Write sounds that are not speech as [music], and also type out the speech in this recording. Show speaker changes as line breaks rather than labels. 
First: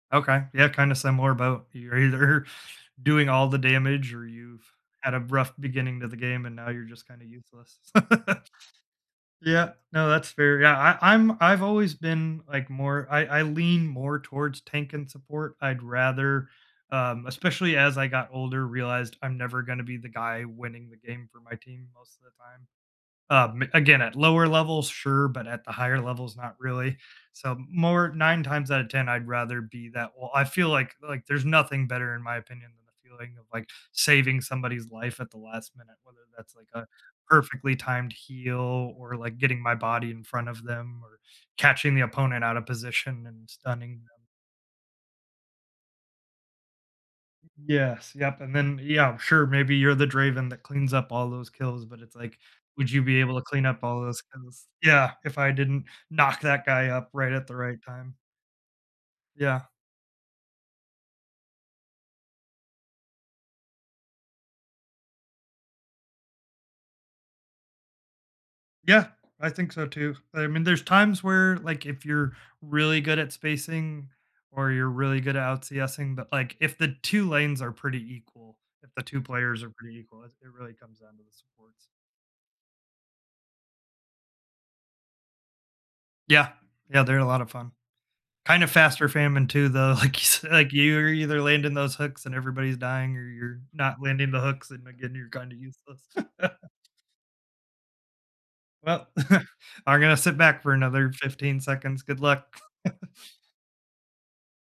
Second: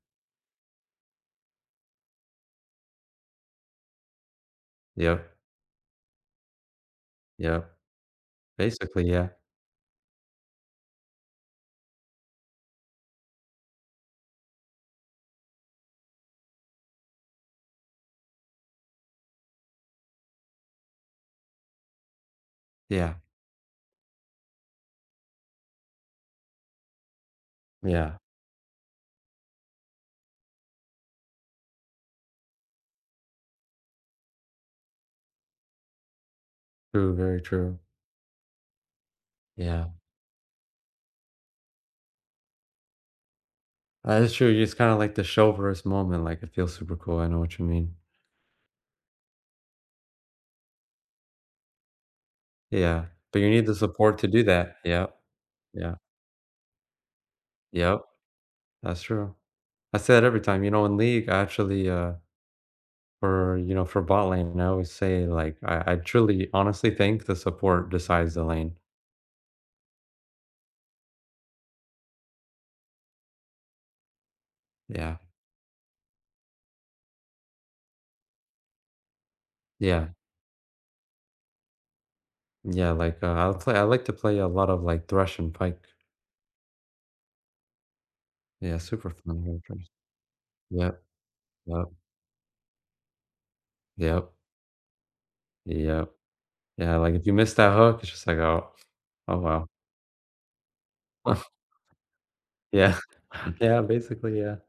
Okay, yeah, kinda similar boat. You're either doing all the damage or you've had a
Yeah.
rough beginning of the game and now you're just kinda
Yeah.
useless. [laughs]
Basically, yeah.
Yeah no, that's fair, yeah, I I I'm I've always been, like, more I I lean more towards tank and support; I'd rather, um, especially as I got older, realized I'm never gonna be the guy winning the game for my team most of the time.
Yeah.
Um, again, at lower levels, sure, but at the higher levels, not really. So, more
Yeah.
9 times outta 10 I'd rather be that well, I feel, like like, there's nothing better, in my opinion, than the feeling of, like, saving somebody's life at the last minute, whether that's, like, a
True, very
perfectly
true.
timed heel, or, like, getting my
Yeah.
body in front of them or catching the opponent outta position and stunning them.
That is true, you just kinda, like, the show verse moment, like, it feels super cool, I know what you mean.
Yes, yep, and then, yeah, sure, maybe you're the Draven that cleans up all those kills, but it's, like, "Would you
Yeah,
be able
but
to
you
clean
need the
up all
support
those
to do
kills?"
that,
Yeah,
yup.
if I didn't
Yeah.
knock that guy up, right at the right
Yup.
time?
That's true.
Yeah.
I say it every time, you know, in League, I actually, uh, for, you know, for bot-lane, I always say, like, I I truly honestly think the support decides the lane.
Yeah, I think so, too, I mean, there's times where, like, if you're really good at spacing or you're
Yeah.
really good at out CSing, but, like, if the 2 lanes are pretty equal, if the 2 players are pretty
Yeah.
equal, it it really comes down to the supports.
Yeah like, uh, I'll play I like to play a lot of, like, thrush and pike.
Yeah. Yeah, they're a lot of fun. Kind of
Yeah,
fast
super
or
fun,.
famine too,
[unintelligible]
though, like, you s like,
Yup.
you're either landing
Yup.
those hooks and everybody's dying or you're not landing
Yup.
the hooks and, again, you're kinda useless.
Yep.
[chuckles]
Yeah, like, if you miss that hook, it's just like, "Oh,
Well,
oh,
[chuckles]
wow."
I'm gonna sit back for another
[chuckles]
15 seconds, good luck.
Yeah.
[chuckles]
[chuckles] Yeah, basically, yeah.